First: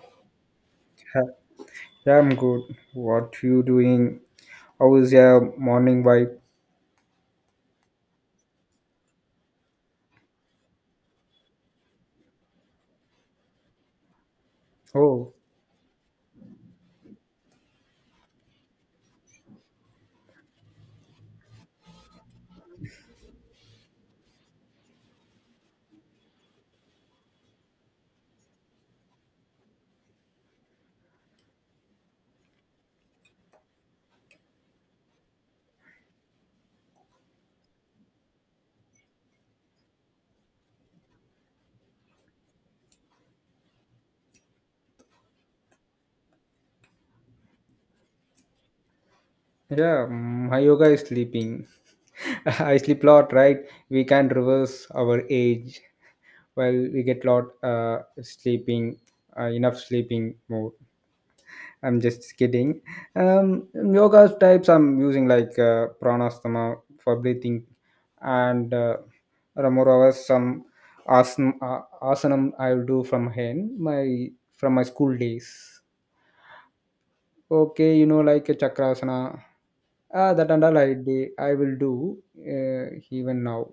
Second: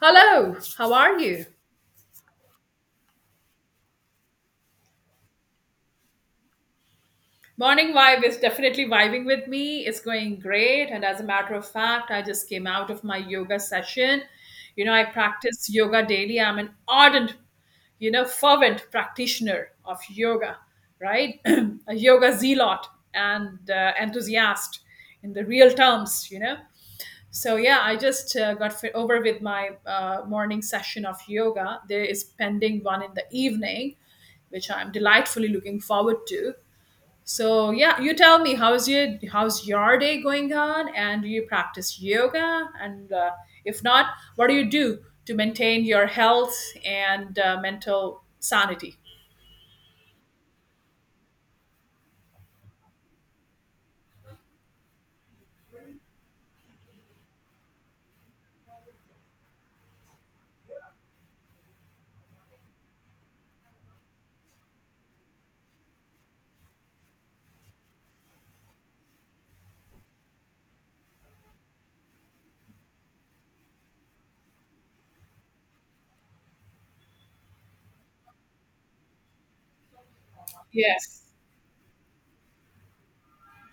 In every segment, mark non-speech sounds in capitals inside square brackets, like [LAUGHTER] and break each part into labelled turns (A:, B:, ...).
A: Hello, how are
B: Ha-
A: you?
B: Yeah, I'm good. What you doing? How is your morning vibe?
A: Morning vibe is definitely vibing with me. It's going great. And as a matter of fact, I just came out of my yoga session. You know, I
B: Oh,
A: practice yoga daily. I'm an ardent, fervent practitioner of yoga, right? [CLEARS THROAT] A yoga zealot and enthusiast in the real terms. So yeah, I just got fit over with my morning session of yoga. There is pending one in the evening, which I'm delightfully looking forward to. So yeah, you tell me how's your day going on, and do you practice yoga? And if not, what do you do to maintain your health and mental sanity?
B: yeah, my yoga is sleeping. [LAUGHS] I sleep lot, right? We can reverse our age. Well, we get lot sleeping, enough sleeping more. I'm just kidding. Yoga types I'm using like pranasama for breathing, and Ramorava some asanam I'll do from my school days. Okay, like a Chakrasana, that and all I
A: Yes.
B: did, I will do even now.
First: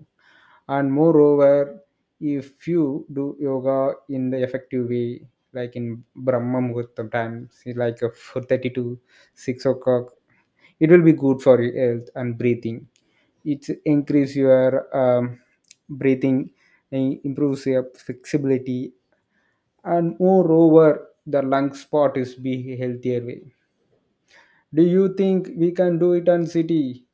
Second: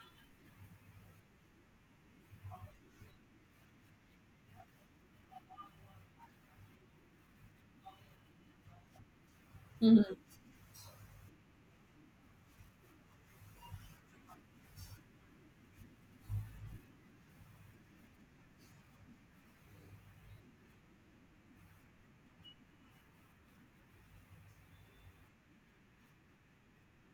B: And moreover, if you do yoga in the effective way, like in Brahma Muhurtam time, like 4:30 to 6 o'clock,
A: Mhm.
B: it will be good for your health and breathing. It increase your um, breathing, and improves your flexibility, and moreover, the lung spot is be healthier way. Do you think we can do it on city,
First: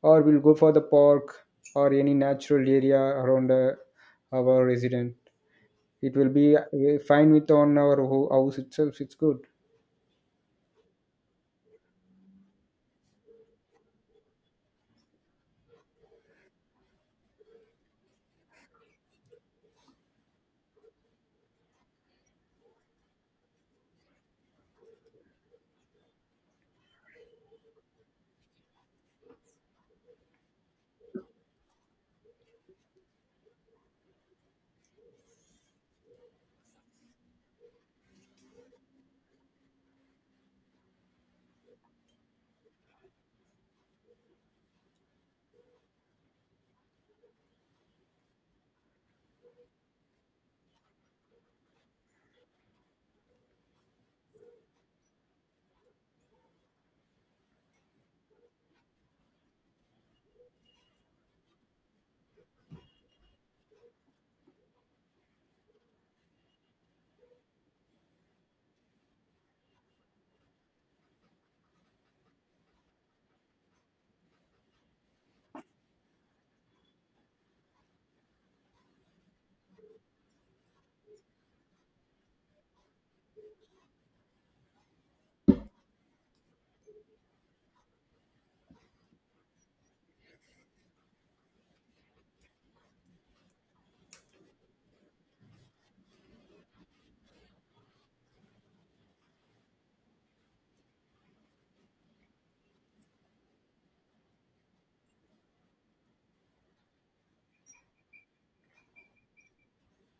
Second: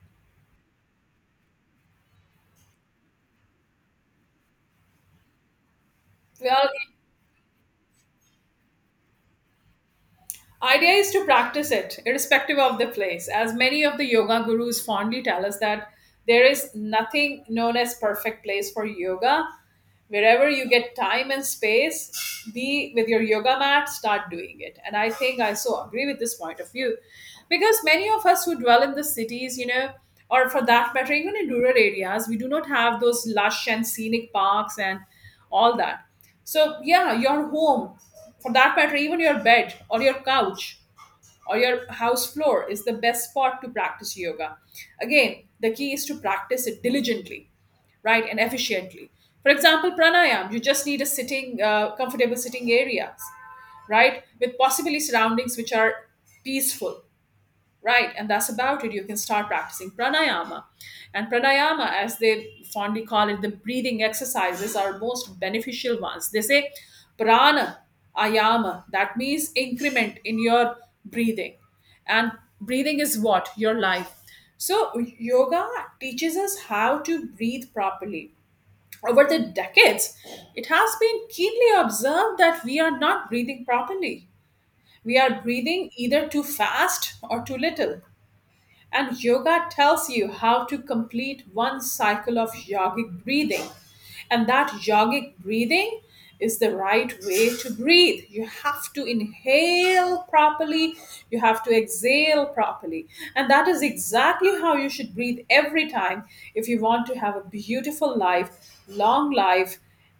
B: or we'll go for the park or any natural area around our resident? It will be
A: Well,
B: fine with on our house itself. It's good.
A: idea is to practice it, irrespective of the place, as many of the yoga gurus fondly tell us that there is nothing known as perfect place for yoga. Wherever you get time and space, be with your yoga mat, start doing it. And I think I so agree with this point of view, because many of us who dwell in the cities, or for that matter even in rural areas, we do not have those lush and scenic parks and all that. So yeah, your home, for that matter even your bed or your couch or your house floor, is the best spot to practice yoga. Again, the key is to practice it diligently, right, and efficiently. For example, pranayam, you just need a comfortable sitting area, right, with possibly surroundings which are peaceful. Right, and that's about it. You can start practicing pranayama. And pranayama, as they fondly call it, the breathing exercises are most beneficial ones. They say prana ayama, that means increment in your breathing. And breathing is what? Your life. So, yoga teaches us how to breathe properly. Over the decades, it has been keenly observed that we are not breathing properly. We are breathing either too fast or too little, and yoga tells you how to complete one cycle of yogic breathing. And that yogic breathing is the right way to breathe. You have to inhale properly, you have to exhale properly. And that is exactly how you should breathe every time if you want to have a beautiful life, long life,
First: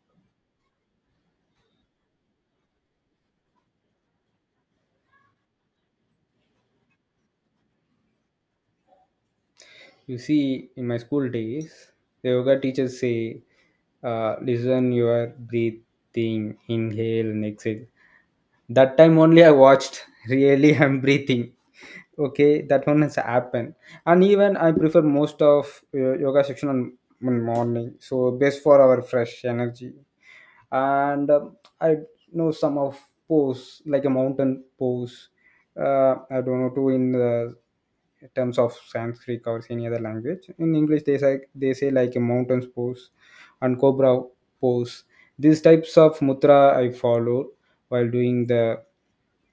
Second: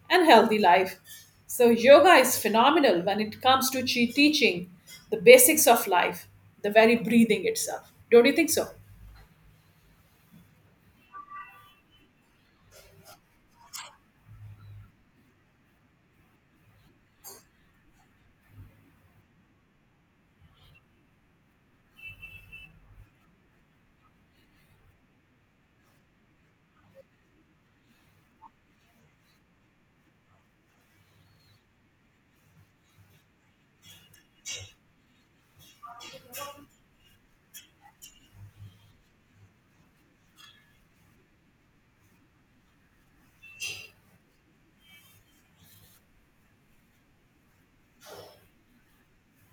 A: and healthy life. So, yoga is phenomenal when it comes to teaching the basics of life, the very breathing itself. Don't you think so?
B: You see, in my school days, the yoga teachers say, "Listen your breathing, inhale and exhale." That time only I watched. [LAUGHS] Really, I'm breathing. Okay, that one has happened, and even I prefer most of yoga section on morning, so best for our fresh energy. And I know some of pose like a mountain pose, I don't know too in terms of Sanskrit or any other language. In English, they say like a mountain's pose and cobra pose. These types of mudra I follow while doing the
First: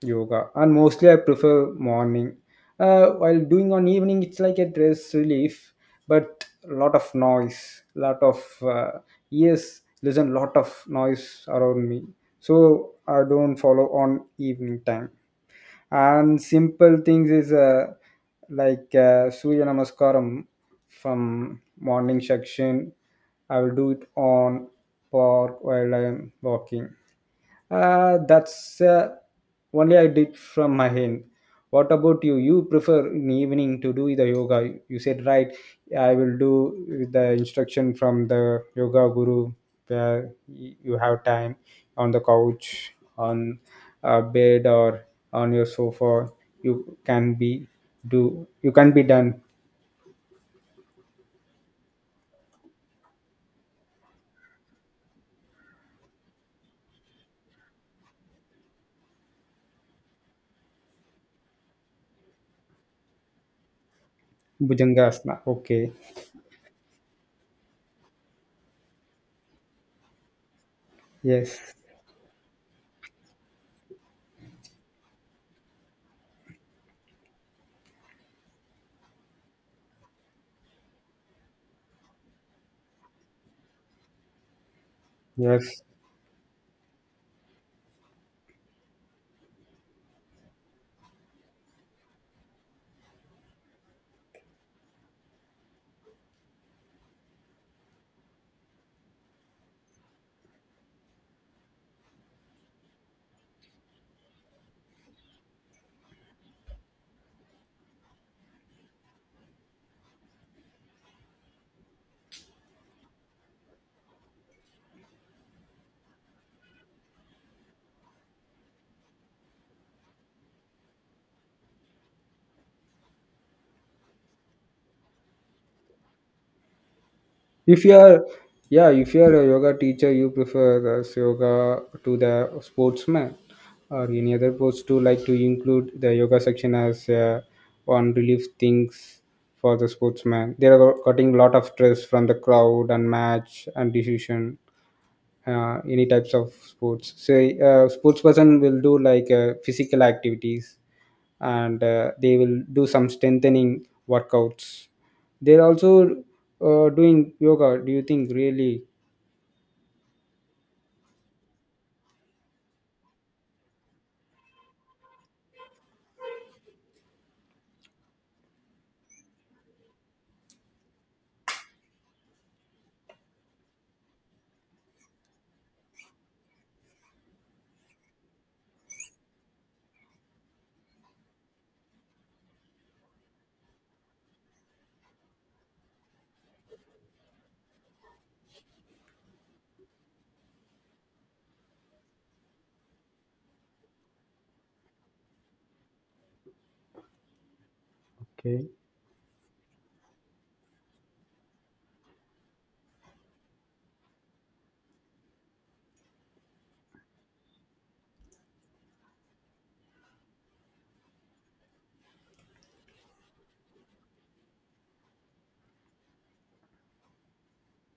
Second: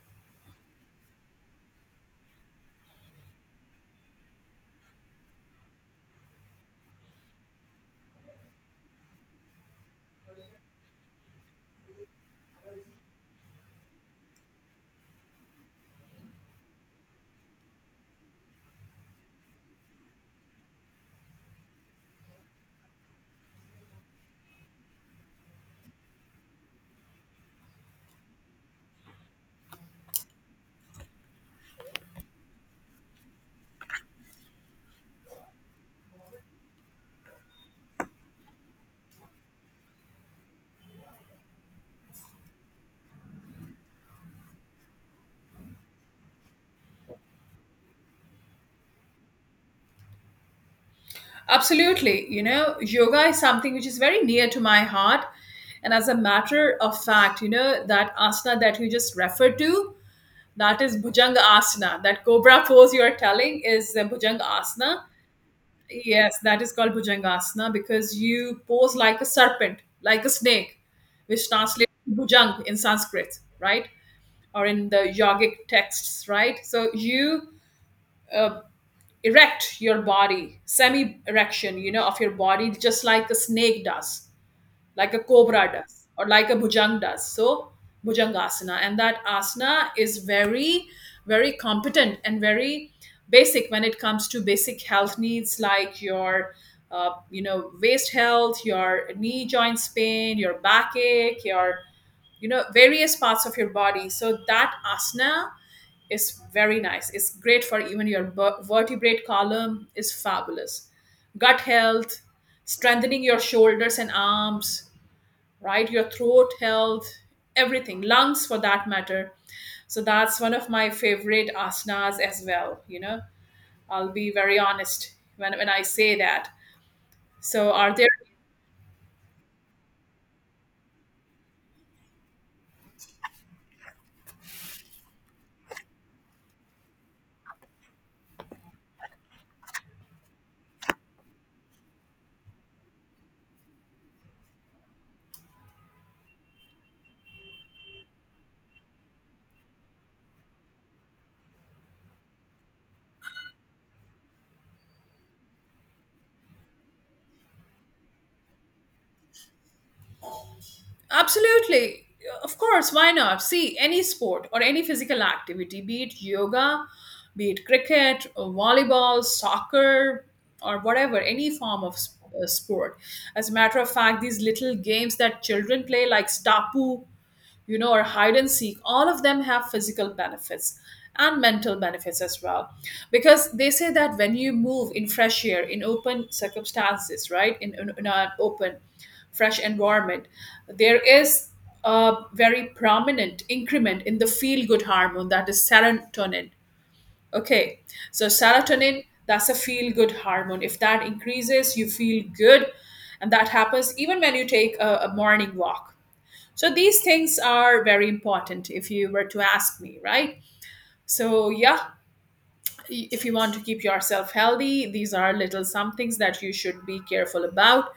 B: yoga, and mostly I prefer morning. While doing on evening, it's like a stress relief, but a lot of noise, lot of ears listen, lot of noise around me. So I don't follow on evening time, and simple things is like surya namaskaram from morning section. I will do it on park while I am walking. That's only I did from my end. What about you? You prefer in evening to do the yoga. You said right. I will do with the instruction from the yoga guru. Where you have time on the couch, on a bed, or on your sofa. You can be do. You can be done.
A: Absolutely. You know, yoga is something which is very near to my heart. And as a matter of fact, you know, that asana that you just referred to, that is Bhujanga Asana. That cobra pose you are telling is Bhujanga Asana.
B: Bhujangasana. Okay.
A: Yes, that is called Bhujangasana because you pose like a serpent, like a snake, which
B: Yes.
A: translates to Bhujang in Sanskrit, right? Or in the yogic texts, right? So you uh, erect your body, semi erection, of your body, just like a snake does, like a cobra
B: Yes.
A: does, or like a bhujang does. So bhujangasana, and that asana is very, very competent and very basic when it comes to basic health needs like your waist health, your knee joints pain, your backache, your various parts of your body. So that asana is very nice. It's great for even your vertebrate column is fabulous. Gut health, strengthening your shoulders and arms, right? Your throat health, everything, lungs for that matter. So that's one of my favorite asanas as well. You know, I'll be very honest when I say that. So,
B: if you
A: are there?
B: are yeah if you are a yoga teacher, you prefer this yoga to the sportsman or any other post to like to include the yoga section as one relief things for the sportsman. They are cutting lot of stress from the crowd and match and decision. Any types of sports. Say, sports person will do like physical activities, and they will do some strengthening workouts. They're also doing yoga. Do you think really?
A: Absolutely, of course, why not? See, any sport or any physical activity, be it yoga, be it cricket, or volleyball, soccer, or whatever, any form of sport. As a matter of fact, these little games that children play, like Stapu, or hide and seek, all of them have physical benefits and mental benefits as well. Because they say that when you move in fresh air, in open circumstances, right, in an open, fresh environment, there is a very prominent increment in the feel good hormone, that is serotonin. Okay, so
B: Okay.
A: serotonin, that's a feel good hormone. If that increases, you feel good. And that happens even when you take a morning walk, so these things are very important if you were to ask me, right? So, yeah, if you want to keep yourself healthy, these are little some things that you should be careful about.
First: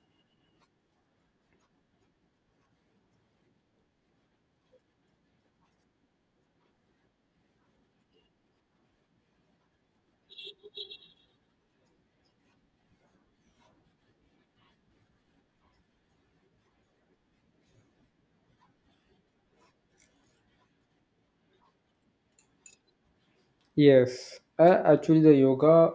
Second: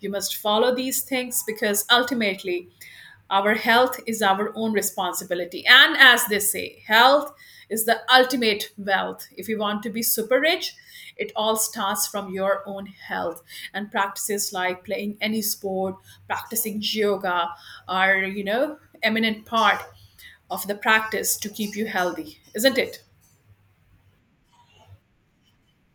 A: You must follow these things because ultimately our health is our own responsibility. And as they say, health is the ultimate wealth. If you want to be super rich, it all starts from your own health, and practices like playing any sport, practicing yoga are, eminent part of the practice to keep you healthy, isn't it?
B: Yes, actually, the yoga,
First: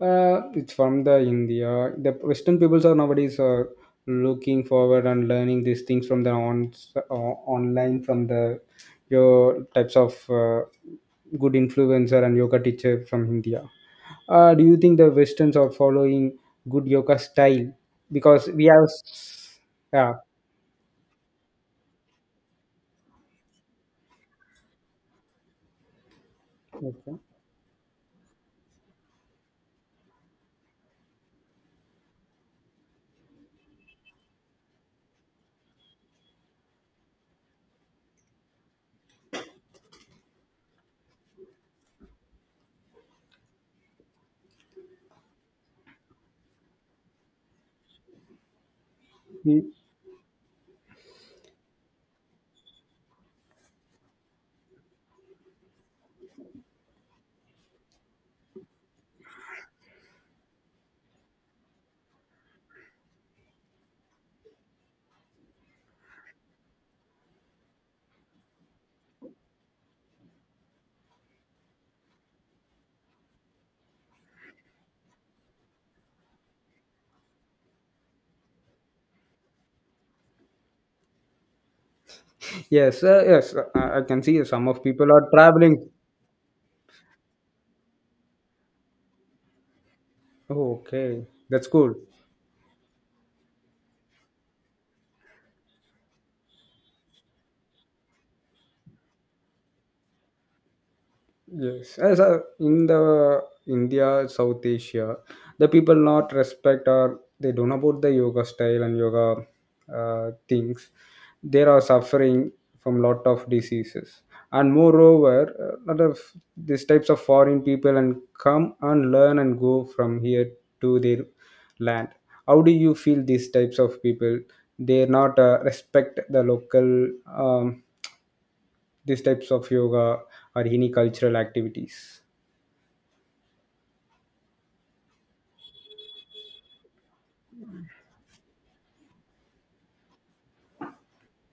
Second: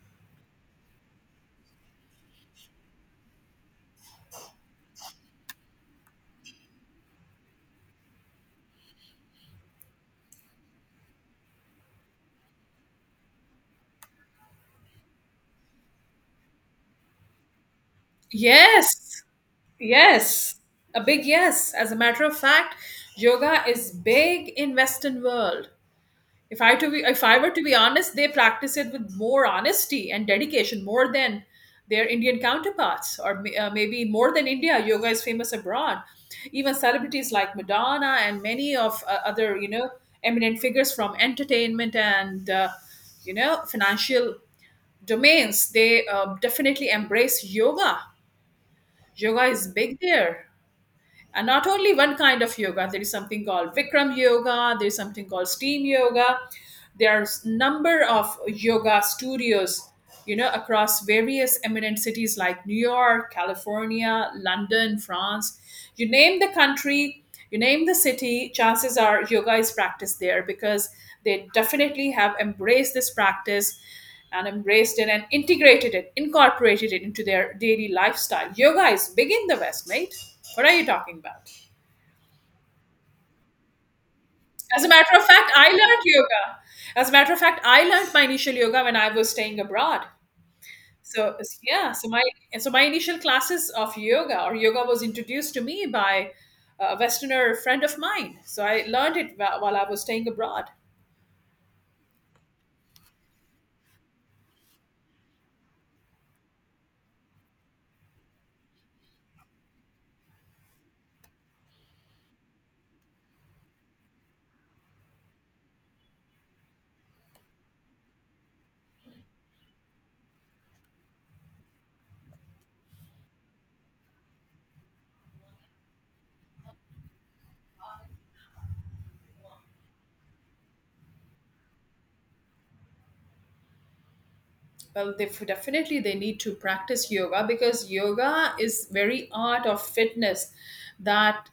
B: it's from the India. The Western peoples are nowadays looking forward and learning these things from the on online from the your types of good influencer and yoga teacher from India. Do you think the Westerns are following good yoga style? Because we have,
A: Yes,
B: yeah,
A: yes, a big yes. As a matter of fact, yoga is big in Western world. If I to be,
B: okay.
A: if I were to be honest, they practice it with more honesty and dedication, more than their Indian counterparts, or maybe more than India. Yoga is famous abroad. Even celebrities like Madonna and many of other, you know, eminent figures from entertainment and financial domains, they definitely embrace yoga. Yoga is
B: Mm.
A: big there, and not only one kind of yoga. There is something called vikram yoga, there is something called steam yoga. There are number of yoga studios, across various eminent cities like New York, California, London, France. You name the country, you name the city, chances are yoga is practiced there, because they definitely have embraced this practice, and embraced it, and integrated it, incorporated it into their daily lifestyle. Yoga is big in the West, mate. What are you talking about?
B: Yes, I can see some of
A: As a
B: people
A: matter of
B: are
A: fact, I
B: traveling.
A: learned yoga. As a matter of fact, I learned my initial yoga when I was staying abroad.
B: Oh, okay,
A: So
B: that's
A: yeah,
B: cool.
A: so my initial classes of yoga or yoga was introduced to me by a Westerner friend of mine. So I learned it while I was staying abroad.
B: Yes, as in the India, South Asia, the people not respect or they don't know about the yoga style and yoga things. They are suffering from lot of diseases, and moreover, a lot of these types of foreign people and come and learn and go from here to their land. How do you feel these types of people? They not respect the local these types of yoga or any cultural activities.
A: Well, they need to practice yoga, because yoga is very art of fitness that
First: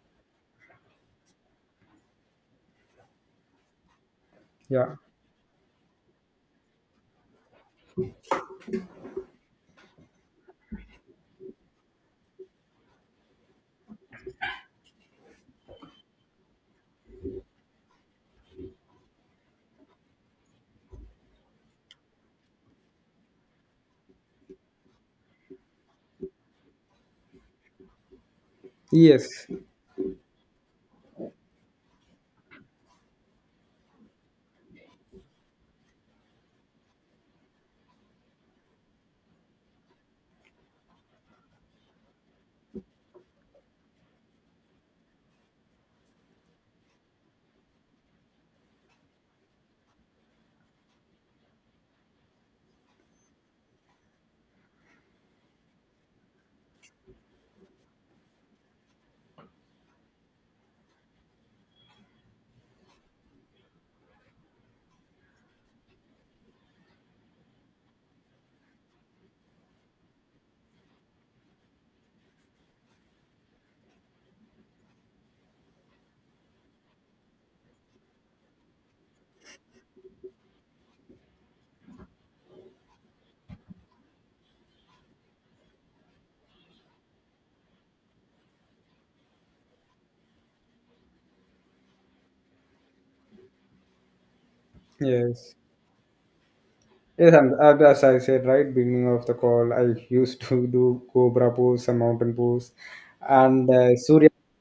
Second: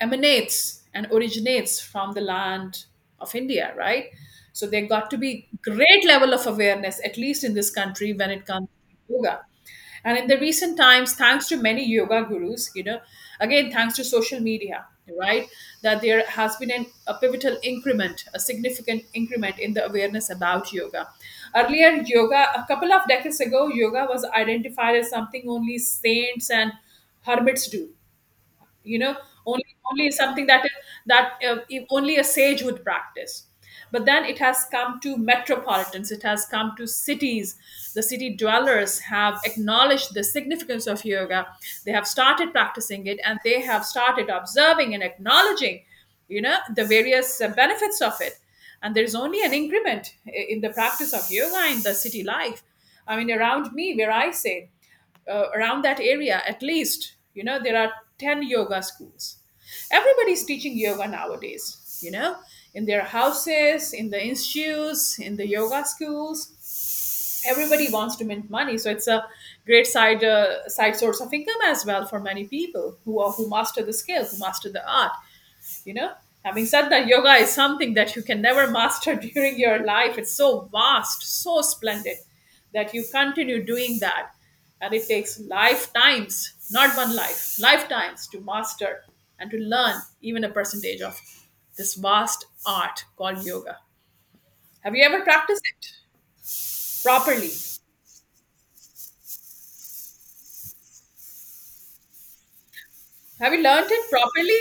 A: emanates and originates from the land of India, right? So there
B: Yeah.
A: got to be great level of awareness, at least in this country, when it comes to yoga. And in the recent times, thanks to many yoga gurus, you know, again, thanks to social media, right, that there has been a pivotal increment, a significant increment in the awareness about yoga. Earlier, yoga, a couple of decades ago, yoga was identified as something only saints and hermits do, you know
B: Yes. Yes.
A: only something that is, that, if only a sage would practice. But then it has come to metropolitans, it has come to cities. The city dwellers have acknowledged the significance of yoga, they have started practicing it, and they have started observing and acknowledging, the various benefits of it. And there's only an increment in the practice of yoga in the city life. I mean, around me where I say, around that area, at least there are 10 yoga schools. Everybody's teaching yoga nowadays, in their houses, in the institutes, in the yoga schools. Everybody wants to mint money, so it's a great side source of income as well for many people who master the skill, who master the art you know Having said that, yoga is something that you can never master [LAUGHS] during your life. It's so vast, so splendid, that you continue doing that. And it takes lifetimes, not one life, lifetimes to master and to learn even a percentage of this vast art called yoga. Have you ever
B: Yes,
A: practiced it
B: and
A: properly?
B: and as I said right beginning of the call, I used to do cobra pose, some mountain pose,
A: Have you
B: and
A: learned it
B: Surya.
A: properly?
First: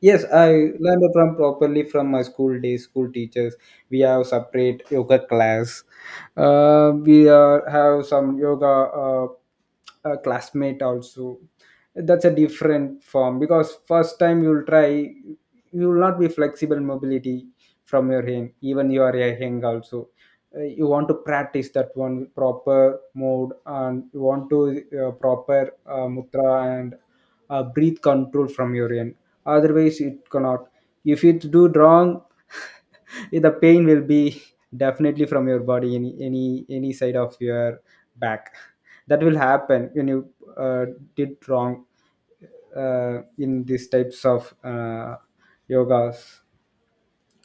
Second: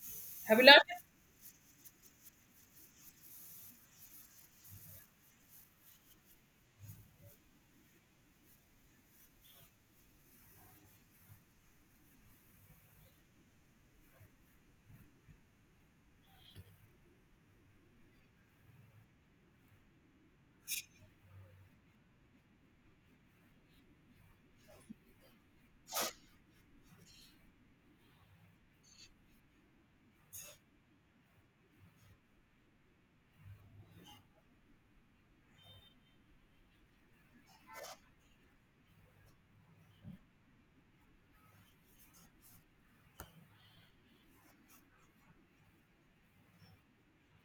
B: Yes,
A: Have you
B: I
A: learned it?
B: learned from properly from my school days, school teachers. We have separate yoga class. We are, have some yoga, uh, classmate also. That's a different form because first time you'll try, you will not be flexible mobility from your hand. Even you are a hang also, you want to practice that one proper mode, and you want to proper mudra and breathe control from your end. Otherwise it cannot if you do wrong [LAUGHS] the pain will be definitely from your body any side of your back [LAUGHS] that will happen when you uh, did wrong in these types of yogas.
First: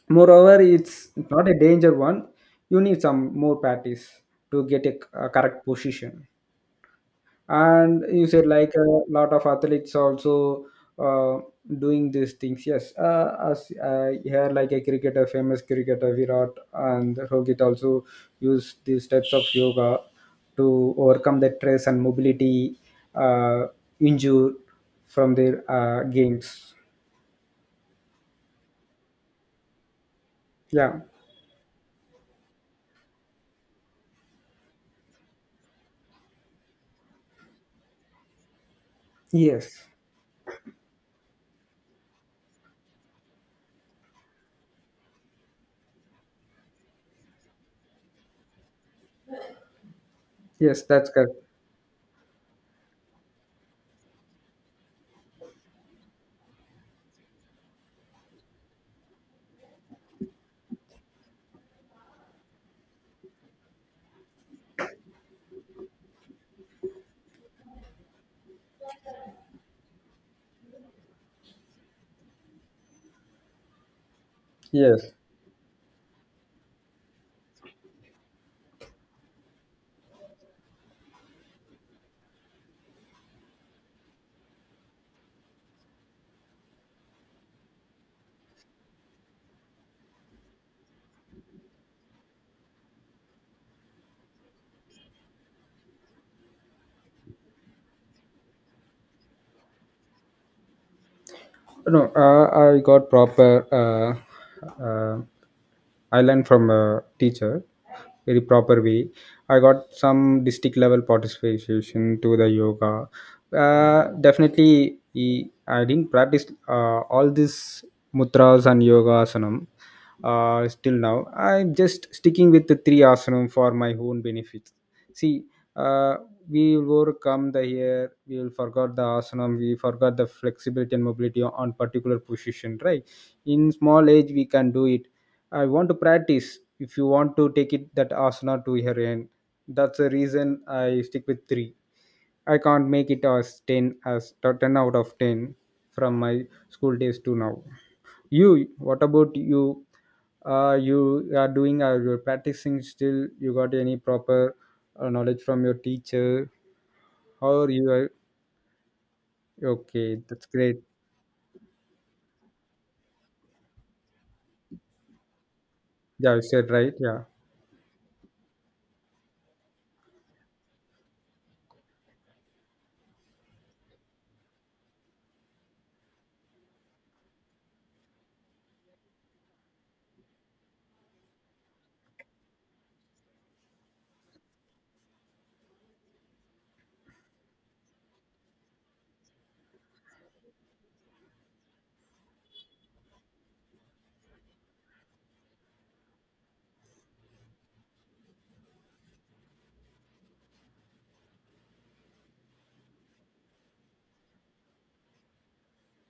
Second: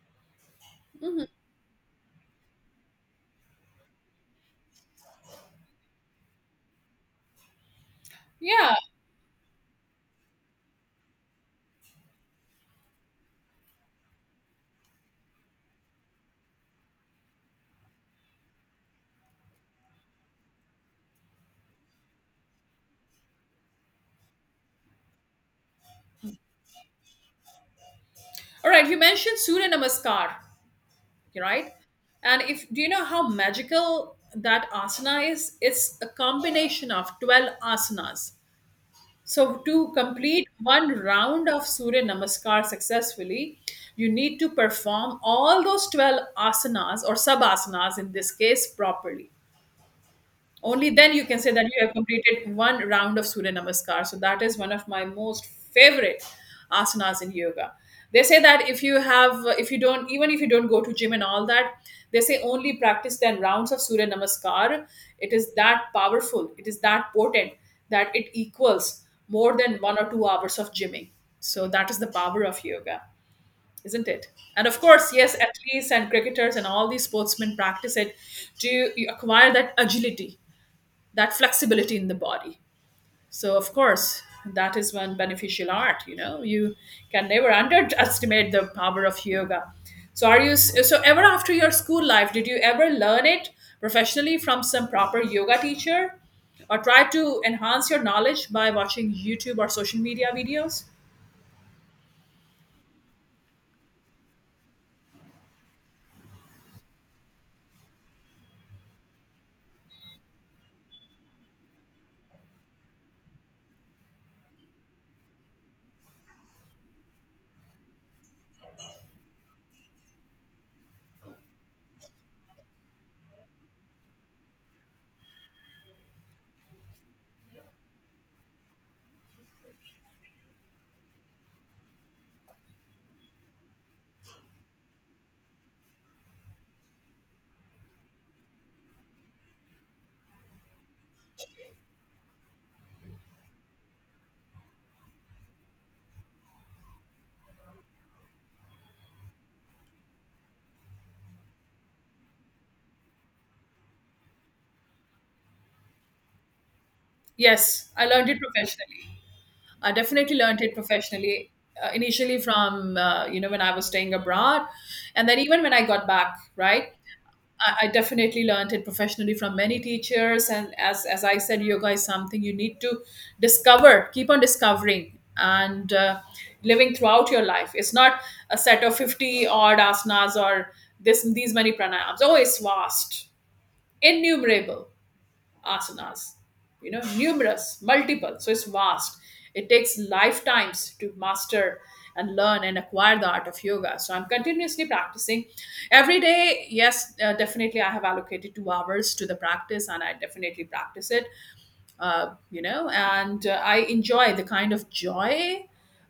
B: Moreover, it's not a danger one. You need some more practice to get a correct position. And you said like
A: Yeah,
B: a lot of athletes also uh, doing these things. Yes, as here like a cricketer, famous cricketer Virat and Rohit also use these types of yoga to overcome the stress and mobility uh, injury from their games.
A: all right, you mentioned Surya Namaskar,
B: Yeah.
A: right? And if do you know how magical that asana is? It's a combination of 12 asanas. So
B: Yes.
A: to complete one round of Surya Namaskar successfully, you need to perform all those 12 asanas or sub asanas in this case properly.
B: Yes,
A: Only
B: that's
A: then you
B: correct.
A: can say that you have completed one round of Surya Namaskar. So that is one of my most favorite asanas in yoga. They say that if you don't, even if you don't go to gym and all that, they say only practice 10 rounds of Surya Namaskar. It is that powerful, it is that potent that it equals more than 1 or 2 hours of gymming. So that is the power of yoga, isn't it? And of
B: Yes.
A: course, yes, athletes and cricketers and all these sportsmen practice it to acquire that agility, that flexibility in the body. So of course, that is one beneficial art. You know, you can never underestimate the power of yoga. So are you, so ever after your school life, did you ever learn it professionally from some proper yoga teacher, or try to enhance your knowledge by watching YouTube or social media videos?
B: No, I got proper I learned from a teacher very proper way. I got some district level participation to the yoga. Definitely, I didn't practice all these mudras and yoga asanam still now. I'm just sticking with the three asanam for my own benefit. See, uh, we will overcome the air, we will forgot the asanam, we forgot the flexibility and mobility on particular position, right? In small age, we can do it. I want to practice. If you want to take it that asana to your end, that's the reason I stick with three. I can't make it as ten out of ten from my school days to now. You, what about you? You are doing or you're practicing still? You got any proper knowledge from your teacher? Or you
A: Yes, I
B: are
A: learned it professionally. I
B: okay?
A: definitely
B: That's
A: learned it
B: great.
A: professionally, initially from you know, when I was staying abroad, and then even when I got back,
B: Yeah, you said
A: right?
B: right. Yeah.
A: I definitely learned it professionally from many teachers, and as I said, yoga is something you need to discover, keep on discovering, and living throughout your life. It's not a set of 50 odd asanas or this these many pranayams. Oh, it's vast, innumerable asanas, you know, numerous, multiple. So it's vast. It takes lifetimes to master and learn and acquire the art of yoga. So I'm continuously practicing every day. Yes, definitely, I have allocated 2 hours to the practice and I definitely practice it, and I enjoy the kind of joy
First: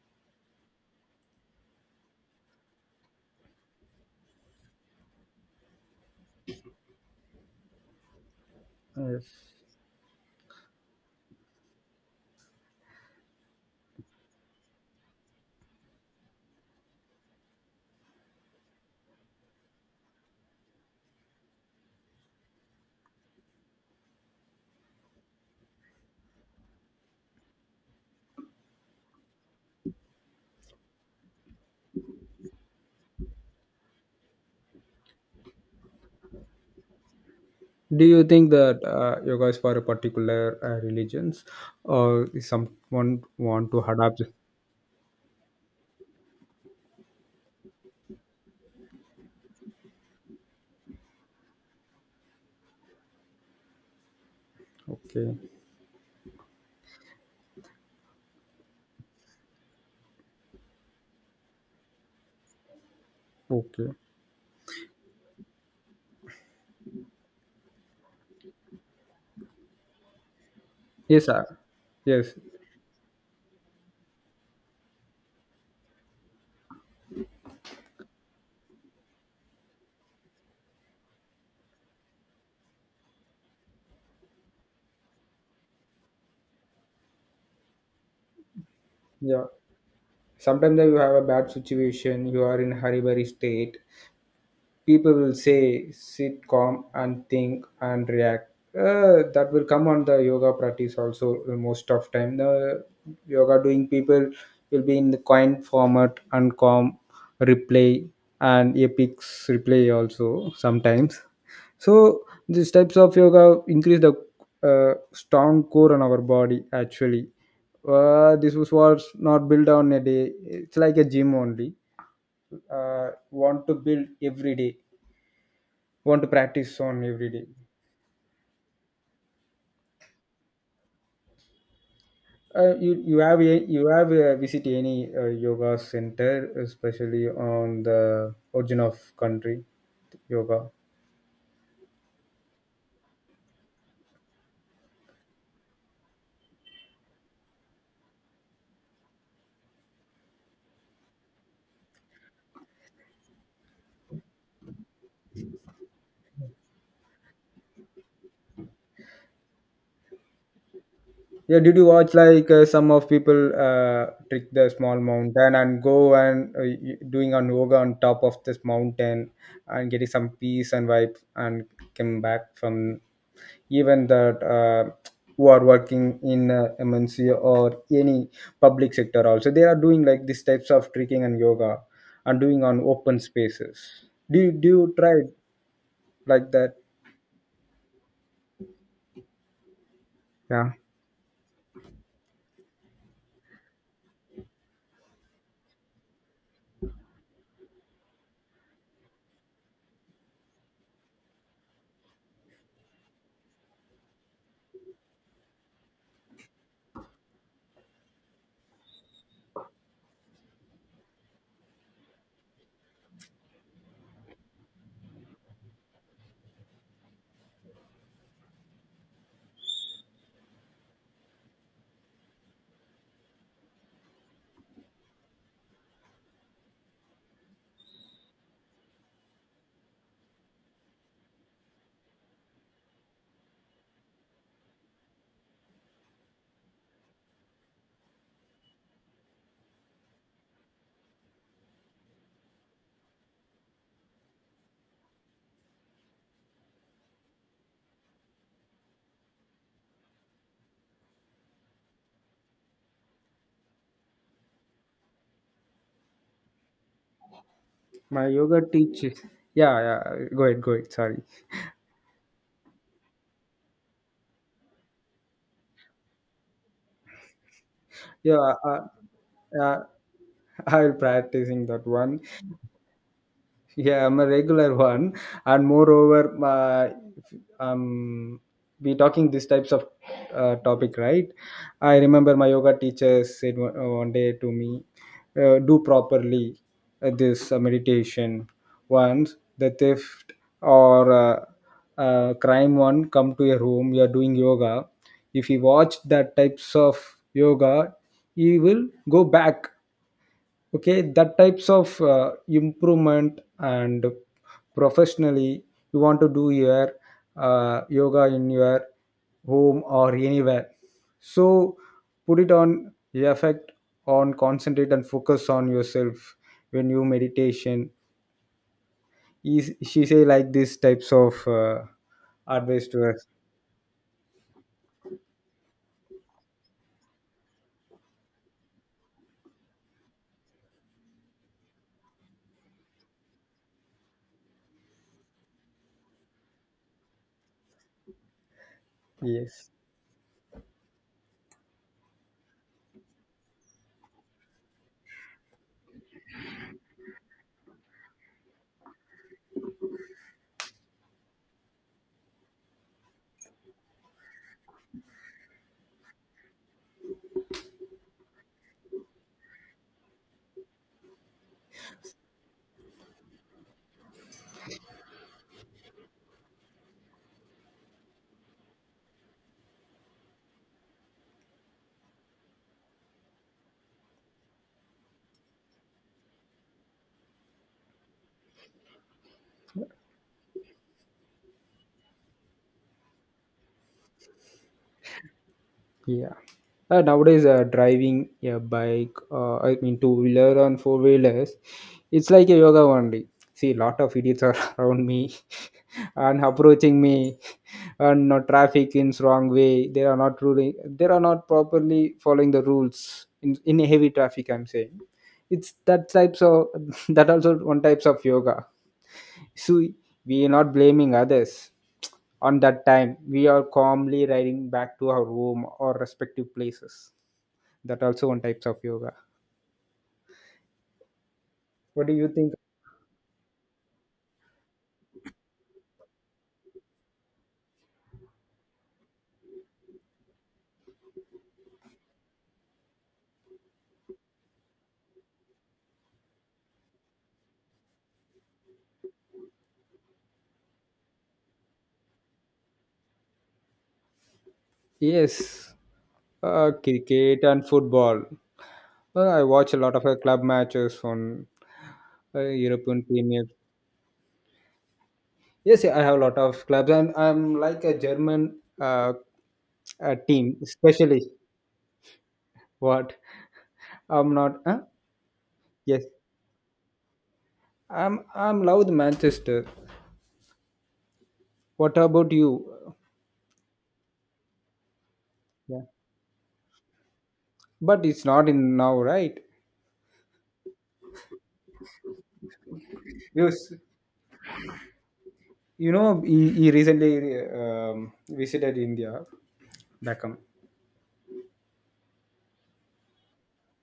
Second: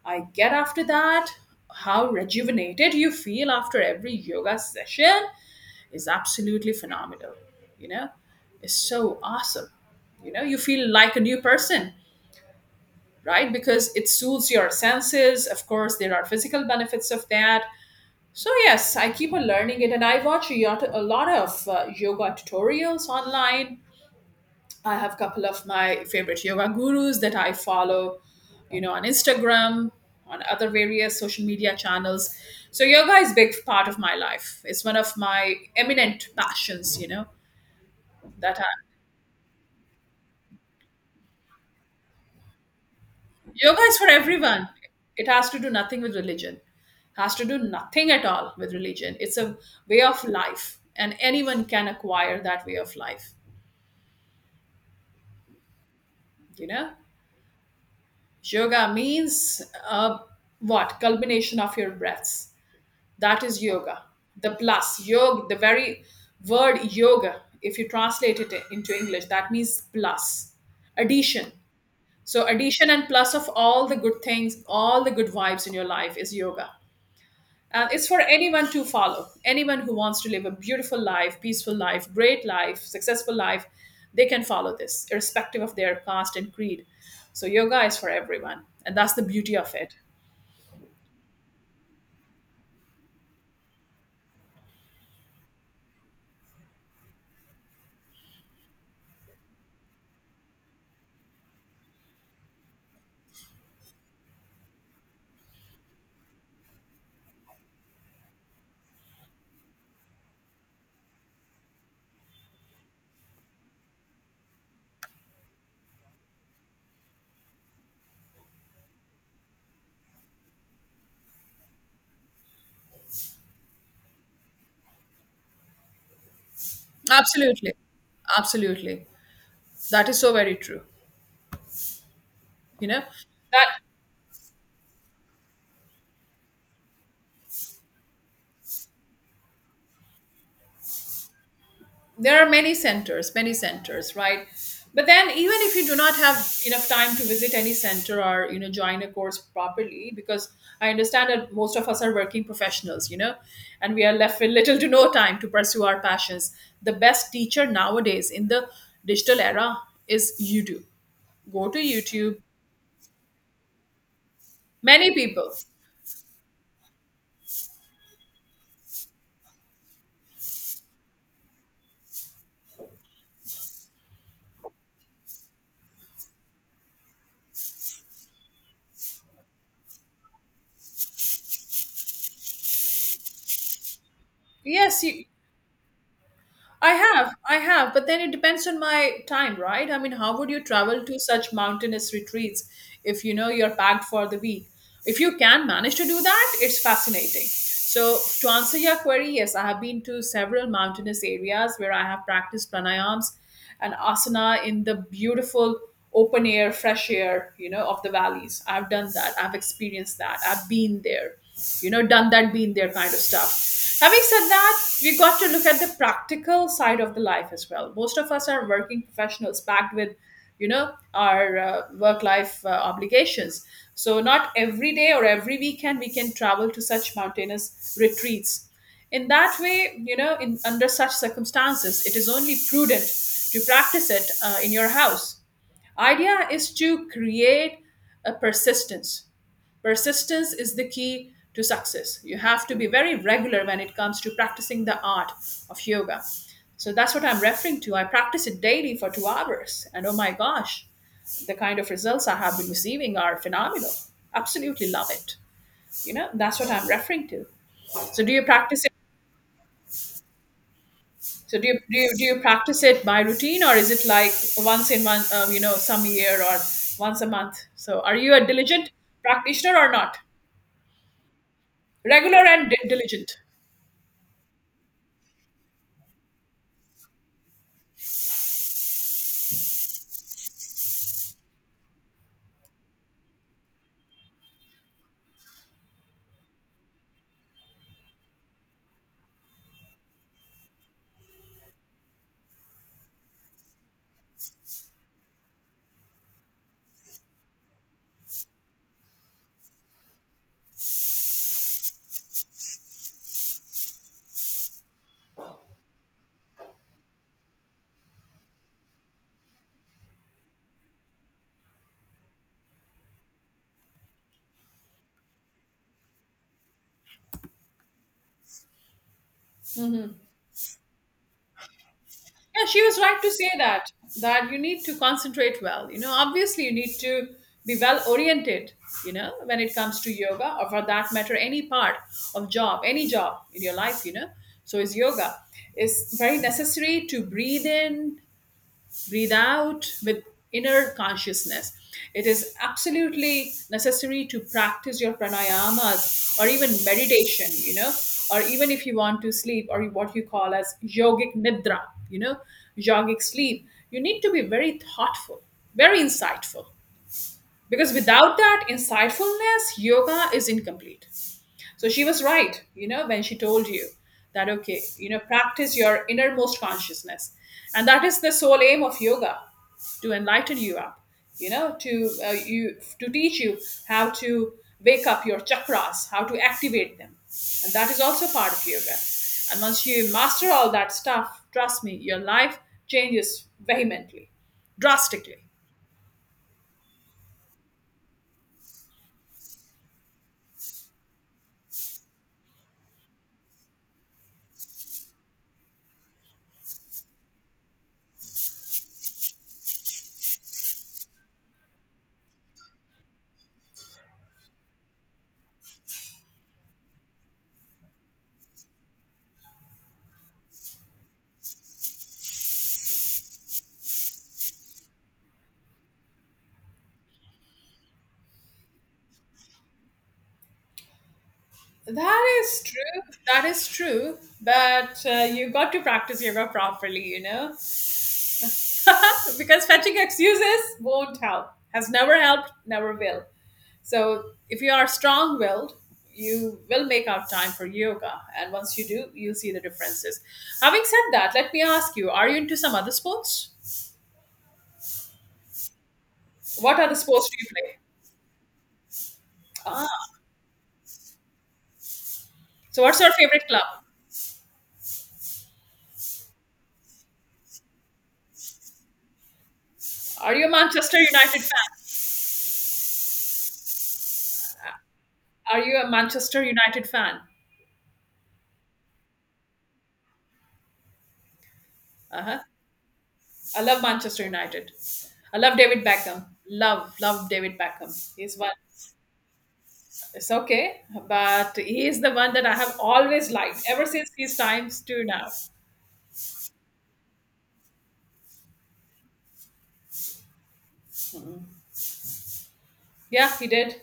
A: I get after that, how rejuvenated you feel after every yoga session is absolutely phenomenal. You know, it's so
B: Yes.
A: awesome. You know, you feel like a new person, right? Because it soothes your senses. Of course, there are physical benefits of that. So yes, I keep on learning it, and I watch a lot of yoga tutorials online. I have a couple of my favorite yoga gurus that I follow, you know, on Instagram, on other various social media channels. So yoga is a big part of my life. It's one of my eminent passions, you know.
B: Do you think
A: That I,
B: that yoga is for a particular religions, or is someone want to
A: yoga is for
B: adapt?
A: everyone. It has to do nothing with religion. Has to do nothing at all with religion. It's a way of life, and anyone can acquire that way of life.
B: Okay.
A: You know, yoga means uh, what? Culmination of your breaths. That is
B: Okay.
A: yoga. The plus yoga, the very word yoga. If you translate it into English, that means plus,
B: Yes, sir.
A: addition.
B: Yes.
A: So addition and plus of all the good things, all the good vibes in your life is yoga. It's for anyone to follow. Anyone who wants to live a beautiful life, peaceful life, great life, successful life, they can follow this, irrespective of their caste and creed. So, yoga is for everyone. And that's the
B: Yeah,
A: beauty of it.
B: sometimes you have a bad situation, you are in a hurry very state. People will say sit calm and think and react. That will come on the yoga practice also. Most of time the yoga doing people will be in the coin format and calm replay, and epics replay also sometimes. So these types of yoga increase the strong core on our body, actually. This was not built on a day. It's like a gym only. Want to build every day, want to practice on every day.
A: Absolutely. Absolutely. That is so very true.
B: Uh,
A: You
B: you
A: know,
B: you have a,
A: that
B: you have visit any yoga center, especially on the origin of country yoga.
A: there are many centers, many centers, right? But then, even if you do not have enough time to visit any center or, you know, join a course properly, because I understand that most of us are working professionals, you know, and we are left with little to no time to pursue our passions. The best teacher nowadays in the digital era is YouTube.
B: Yeah,
A: Go
B: did
A: to
B: you watch
A: YouTube.
B: like some of people trick the small
A: Many people,
B: mountain and go and doing an yoga on top of this mountain and getting some peace and vibe, and came back from. Even that, who are working in MNC or any public sector also, they are doing like these types of trekking and yoga and doing on open spaces. Do you
A: yes
B: try
A: you,
B: like that?
A: I have, but then it depends on my time, right? I mean, how would you
B: Yeah,
A: travel to such mountainous retreats if, you know, you're packed for the week? If you can manage to do that, it's fascinating. So, to answer your query, yes, I have been to several mountainous areas where I have practiced pranayams and asana in the beautiful open air, fresh air, you know, of the valleys. I've done that. I've experienced that. I've been there, you know, done that, been there kind of stuff. Having said that, we've got to look at the practical side of the life as well. Most of us are working professionals packed with, you know, our work life obligations. So, not every day or every weekend we can travel to such mountainous retreats. In that way, you know, in under such circumstances, it is only prudent to practice it in your house. Idea is to create a persistence. Persistence is the key to success. You have to be very regular when it comes to practicing the art of yoga. So that's what I'm referring to. I practice it daily for 2 hours, and oh my gosh, the kind of results I have been receiving are phenomenal. Absolutely love it. You know, that's what I'm referring to. So,
B: my
A: do you
B: yoga
A: practice it?
B: teaches. Yeah, yeah. Go ahead, go ahead. Sorry.
A: So do you practice it by routine, or is it like once in one you know, some year or once a month? So are you a
B: Yeah
A: diligent practitioner
B: uh,
A: or not?
B: I'll practicing that one.
A: Regular and diligent.
B: Yeah, I'm a regular [LAUGHS] one, and moreover, my um, we talking these types of topic, right? I remember my yoga teacher said one day to me, "Do properly this meditation. Once the theft or crime one come to your room, you are doing yoga. If he watch that types of yoga, he will go back. Okay, that types of improvement and professionally you want to do your yoga in your home or anywhere, so put it on effect on concentrate and focus on yourself when you meditation is. She say like these types of
A: Yeah, she
B: advice
A: was
B: to
A: right
B: us.
A: to say that that you need to concentrate well. You know, obviously you need to be well oriented. You know, when it comes to yoga or for that matter, any part of job, any job in your life. You know, so is yoga. It's very necessary to breathe in, breathe
B: Yes.
A: out with inner consciousness. It is absolutely necessary to practice your pranayamas or even meditation, you know, or even if you want to sleep or what you call as yogic nidra, you know, yogic sleep. You need to be very thoughtful, very insightful, because without that insightfulness, yoga is incomplete. So she was right, you know, when she told you that, okay, you know, practice your innermost consciousness. And that is the sole aim of yoga, to enlighten you up, you know, to, you, to teach you how to wake up your chakras, how to activate them. And that is also part of yoga. And once you master all that stuff, trust me, your life changes vehemently, drastically.
B: Yeah. Nowadays, driving a bike, I mean two wheeler and four wheelers, it's like a yoga only. See, lot of idiots are [LAUGHS] around me [LAUGHS] and approaching me, and traffic in wrong way. They are not ruling, they are not properly following the rules in heavy traffic, I'm saying. It's that types of [LAUGHS] that also one types of yoga. So we are not blaming others. On that time we are calmly riding back to our home or respective places. That also one types of yoga. What do you
A: That
B: think?
A: is true. That is true. But you got to practice yoga properly, you know. [LAUGHS] Because fetching excuses won't help, has never helped, never will. So if you are strong willed, you will make out time for yoga, and once you do, you'll see the differences. Having said that, let me ask you, are you into some other sports?
B: Yes, uh,
A: What other sports do
B: cricket
A: you
B: and
A: play?
B: football. Well, I watch a lot of
A: Ah,
B: club matches on
A: so what's
B: European
A: your favorite
B: Premier.
A: club?
B: Yes, I have a lot of clubs, and I'm like a German
A: Are you a
B: team,
A: Manchester
B: especially.
A: United fan?
B: What? I'm not. Huh?
A: Are you a
B: Yes,
A: Manchester United fan?
B: I'm. I'm love the Manchester. What about
A: Uh-huh.
B: you?
A: I love Manchester United. I love
B: Yeah,
A: David Beckham. Love David
B: but
A: Beckham.
B: it's
A: He's
B: not
A: one.
B: in now, right?
A: It's okay, but he is the one that I have always liked
B: Yes,
A: ever since his times to now.
B: you know he recently visited India. Beckham.
A: Yeah, he did.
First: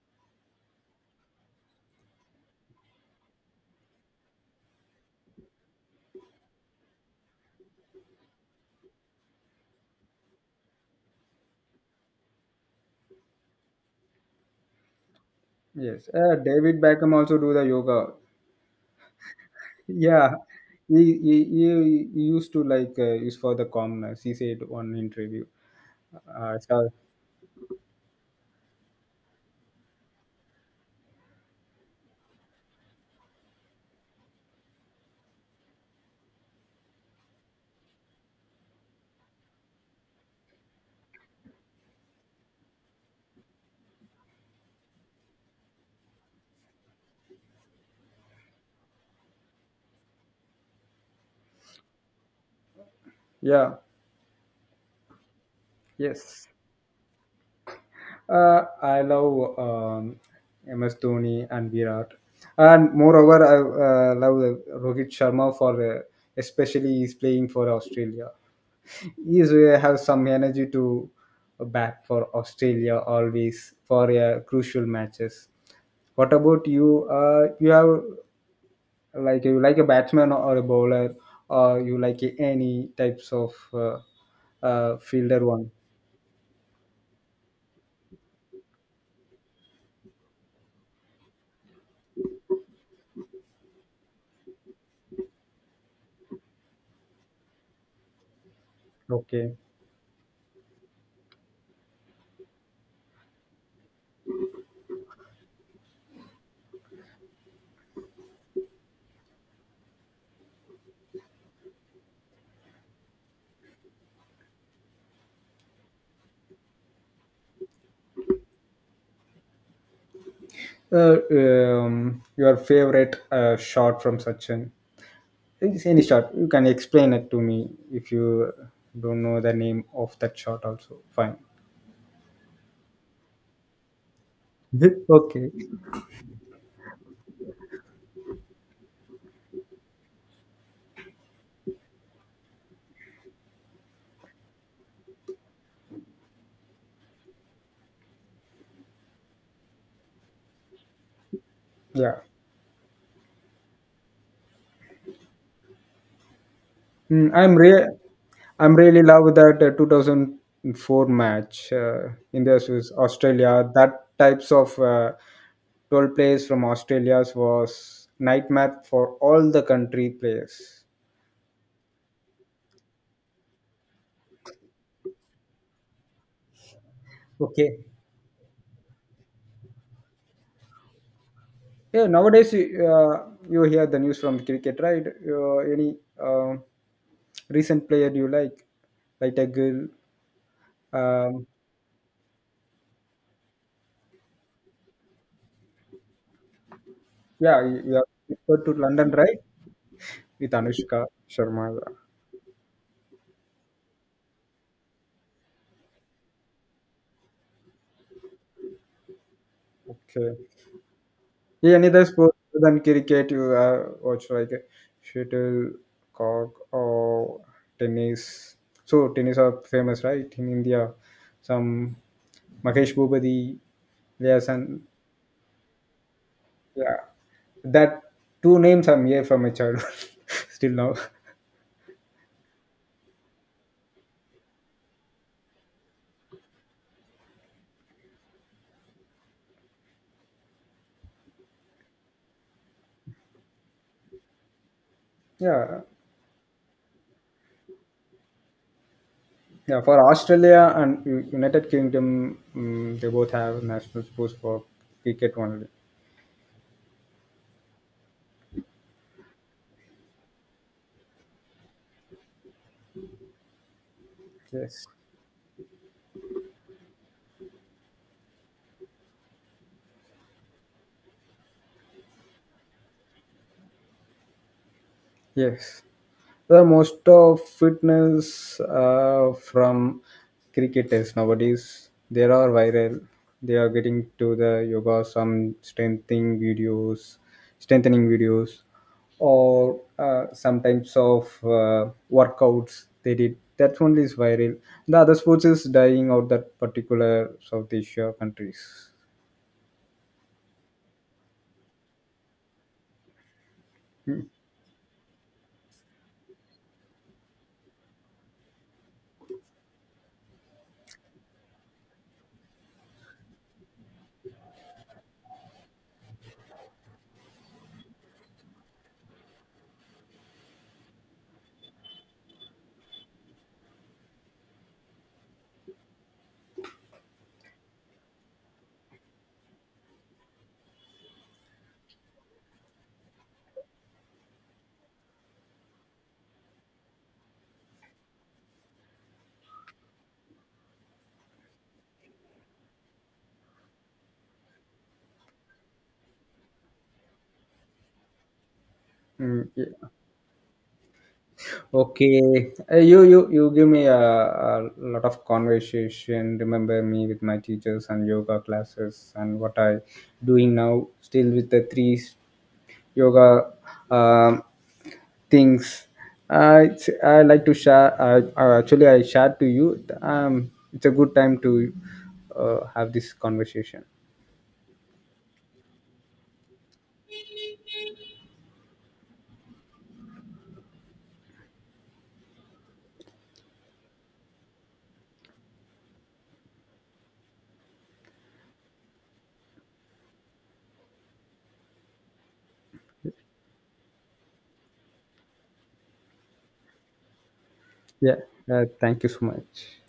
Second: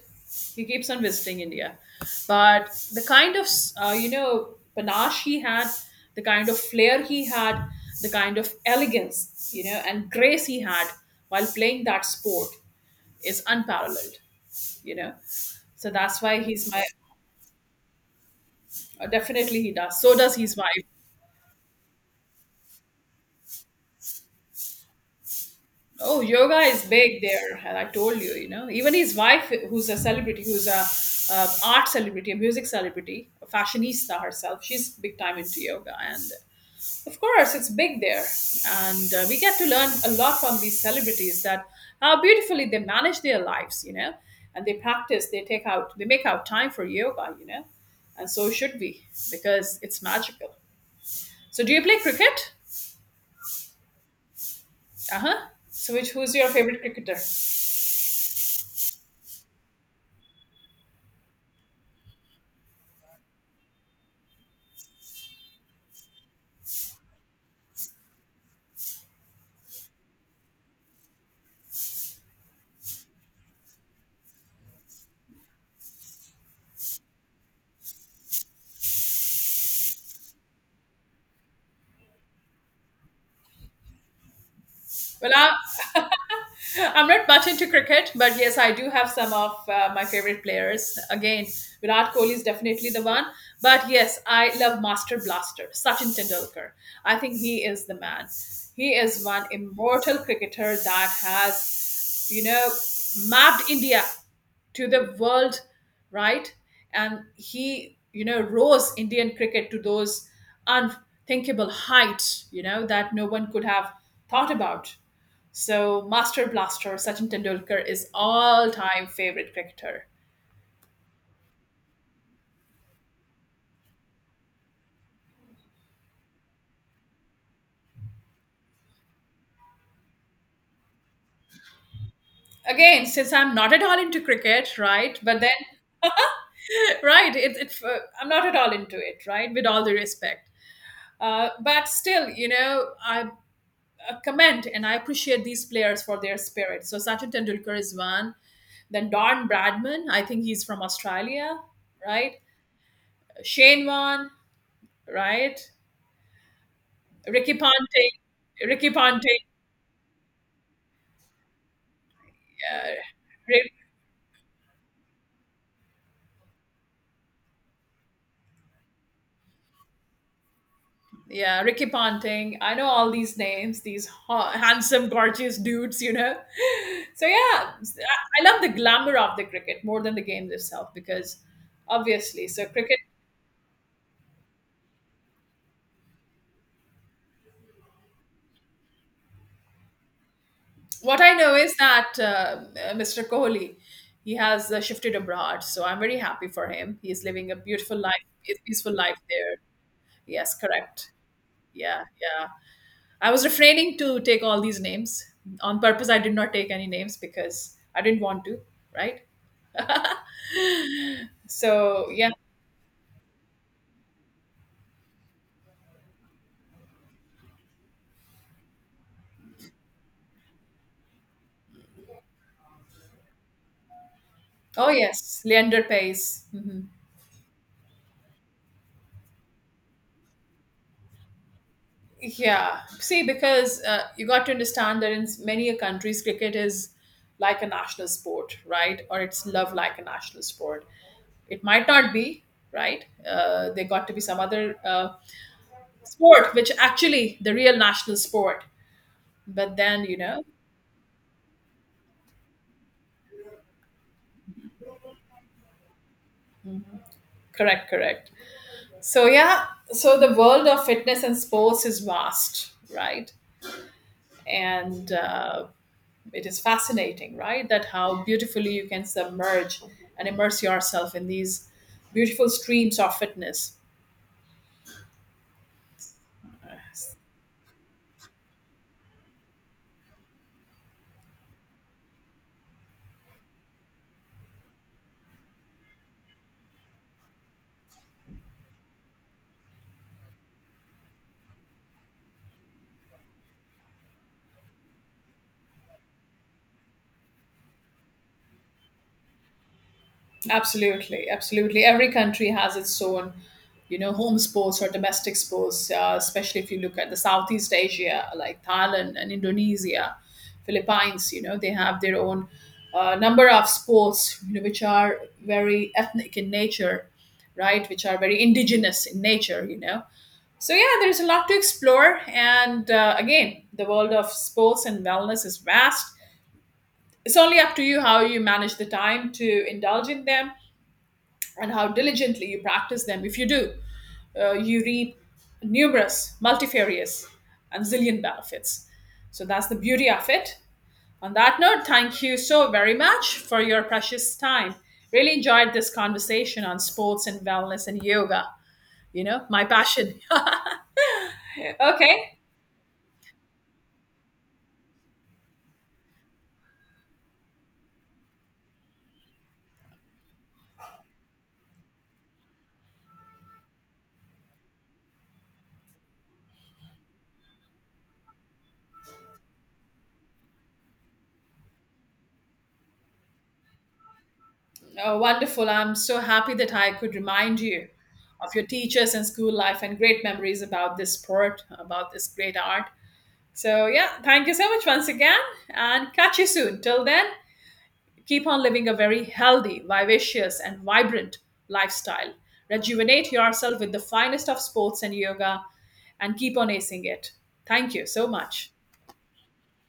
A: He keeps on visiting India, but the kind of you know, panache he had, the kind of flair he had, the kind of elegance, you know, and grace he had while playing that sport is unparalleled. You know, so
B: Yes,
A: that's why he's
B: David
A: my
B: Beckham also do the yoga.
A: definitely he does. So does
B: Yeah,
A: his wife.
B: he used to like use for the calmness. He said one interview.
A: Oh, yoga
B: I
A: is
B: saw.
A: big there. And I told you, you know, even his wife, who's a celebrity, who's a, art celebrity, a music celebrity, a fashionista herself, she's big time into yoga. And of course, it's big there. And we get to learn a lot from these celebrities, that how beautifully they manage their lives, you know, and they practice, they take out, they make out time for yoga, you know, and so should we, because it's magical. So, do you play cricket?
B: Yeah,
A: Uh huh. So, which, who's
B: yes.
A: your favorite cricketer?
B: I love MS Dhoni and Virat, and moreover, I love Rohit Sharma for, especially he's playing for Australia. He is, have some energy to bat for Australia always for crucial matches. What about you? You have like you like a batsman or a bowler, or you like any types of
A: Well,
B: fielder
A: I,
B: one?
A: I'm not much into cricket, but yes, I do have some of my favorite players. Again, Virat Kohli is definitely the one. But yes, I love Master Blaster, Sachin Tendulkar. I think he is the man. He is one
B: Okay.
A: immortal cricketer that has, you know, mapped India to the world, right? And he, you know, rose Indian cricket to those unthinkable heights, you know, that no one could have thought about. So Master Blaster Sachin Tendulkar is all-time favorite cricketer.
B: Your favorite shot from Sachin? It's any shot, you can explain it to me if you don't know the name of that shot. Also, fine.
A: Again, since I'm not at all into cricket, right? But
B: [LAUGHS] Okay,
A: then, [LAUGHS] right, I'm not at all into it, right? With all the respect, but still, you know, I commend and I appreciate these players for their spirit. So Sachin Tendulkar is one. Then Don Bradman, I think he's from Australia,
B: yeah.
A: right? Shane Warne, right?
B: Mm,
A: Ricky
B: I'm real.
A: Ponting,
B: I'm
A: Ricky
B: really love
A: Ponting,
B: that 2004 match, India
A: uh,
B: versus Australia. That types of 12 players from Australia was nightmare for all the country players.
A: yeah, Ricky Ponting. I know all these names, these handsome, gorgeous dudes, you know. [LAUGHS] So
B: Okay.
A: I love the glamour of the cricket more than the game itself, because
B: Yeah,
A: obviously,
B: nowadays
A: so cricket.
B: you hear the news from cricket, right? Any recent player you like a girl.
A: What I
B: Um,
A: know is that Mr. Kohli, he has shifted abroad, so I'm very happy for him. He's living a
B: yeah, you
A: beautiful
B: have
A: life, a
B: referred to
A: peaceful
B: London,
A: life
B: right?
A: there.
B: With
A: Yes,
B: Anushka
A: correct.
B: Sharma, yeah.
A: Yeah, yeah. I was refraining to take all these names on purpose. I did not take any names because I didn't want to, right?
B: Okay. Yeah, any other
A: So yeah.
B: sport than cricket you watch like shuttlecock or tennis. So tennis are famous, right? In India, some Mahesh Bhupathi, there's an...
A: Oh yes, Leander Pace. Mhm.
B: Yeah. That two names I'm here from my childhood [LAUGHS] still now.
A: Yeah. See, because you got to understand that in many countries, cricket is like a national sport, right? Or it's loved like a national sport. It might not be, right? There got to be some other
B: Yeah,
A: sport, which actually the real national sport. But
B: yeah. For
A: then, you know,
B: Australia and United Kingdom, mm, they both have national sports for cricket only.
A: correct, correct. So yeah, so the world of fitness and sports is vast, right?
B: Yes,
A: And it is fascinating, right? That how beautifully you can submerge and immerse yourself in these beautiful streams of fitness.
B: yes. The most of fitness from cricketers nowadays they are viral. They are getting to the yoga, some strengthening videos, or some types of workouts they did. That only is viral. The other sports is dying out that particular South Asia countries.
A: Absolutely, absolutely. Every country has its own, you know, home sports or domestic sports. Especially if you look at the Southeast Asia, like Thailand and Indonesia, Philippines. You know, they have their own number of sports, you know, which are very ethnic in nature, right? Which are very indigenous in nature. You know, so, yeah, there's a lot to explore. And again, the world of sports and wellness is vast. It's only up to you how you manage the time to indulge in them and how diligently you practice them. If you do, you reap numerous, multifarious, and zillion benefits. So, that's the beauty of it. On that note, thank you so very much for your precious time. Really enjoyed this conversation on sports and wellness and yoga. You know,
B: Mm,
A: my
B: yeah.
A: passion. [LAUGHS] Okay.
B: Okay, you give me a lot of conversation. Remember me with my teachers and yoga classes and what I doing now. Still with the three yoga, um, things. I I like to share. I actually, I shared to you. It's a good time to have this conversation.
A: Oh, wonderful. I'm so happy that I could remind you of your teachers and school life and great memories about this sport, about this great art. So, yeah, thank you so much once again and catch you soon. Till then, keep on living a very healthy, vivacious, and vibrant lifestyle. Rejuvenate yourself with the finest of sports and yoga and keep on acing it. Thank you
B: Yeah.
A: so much.
B: Thank you so much.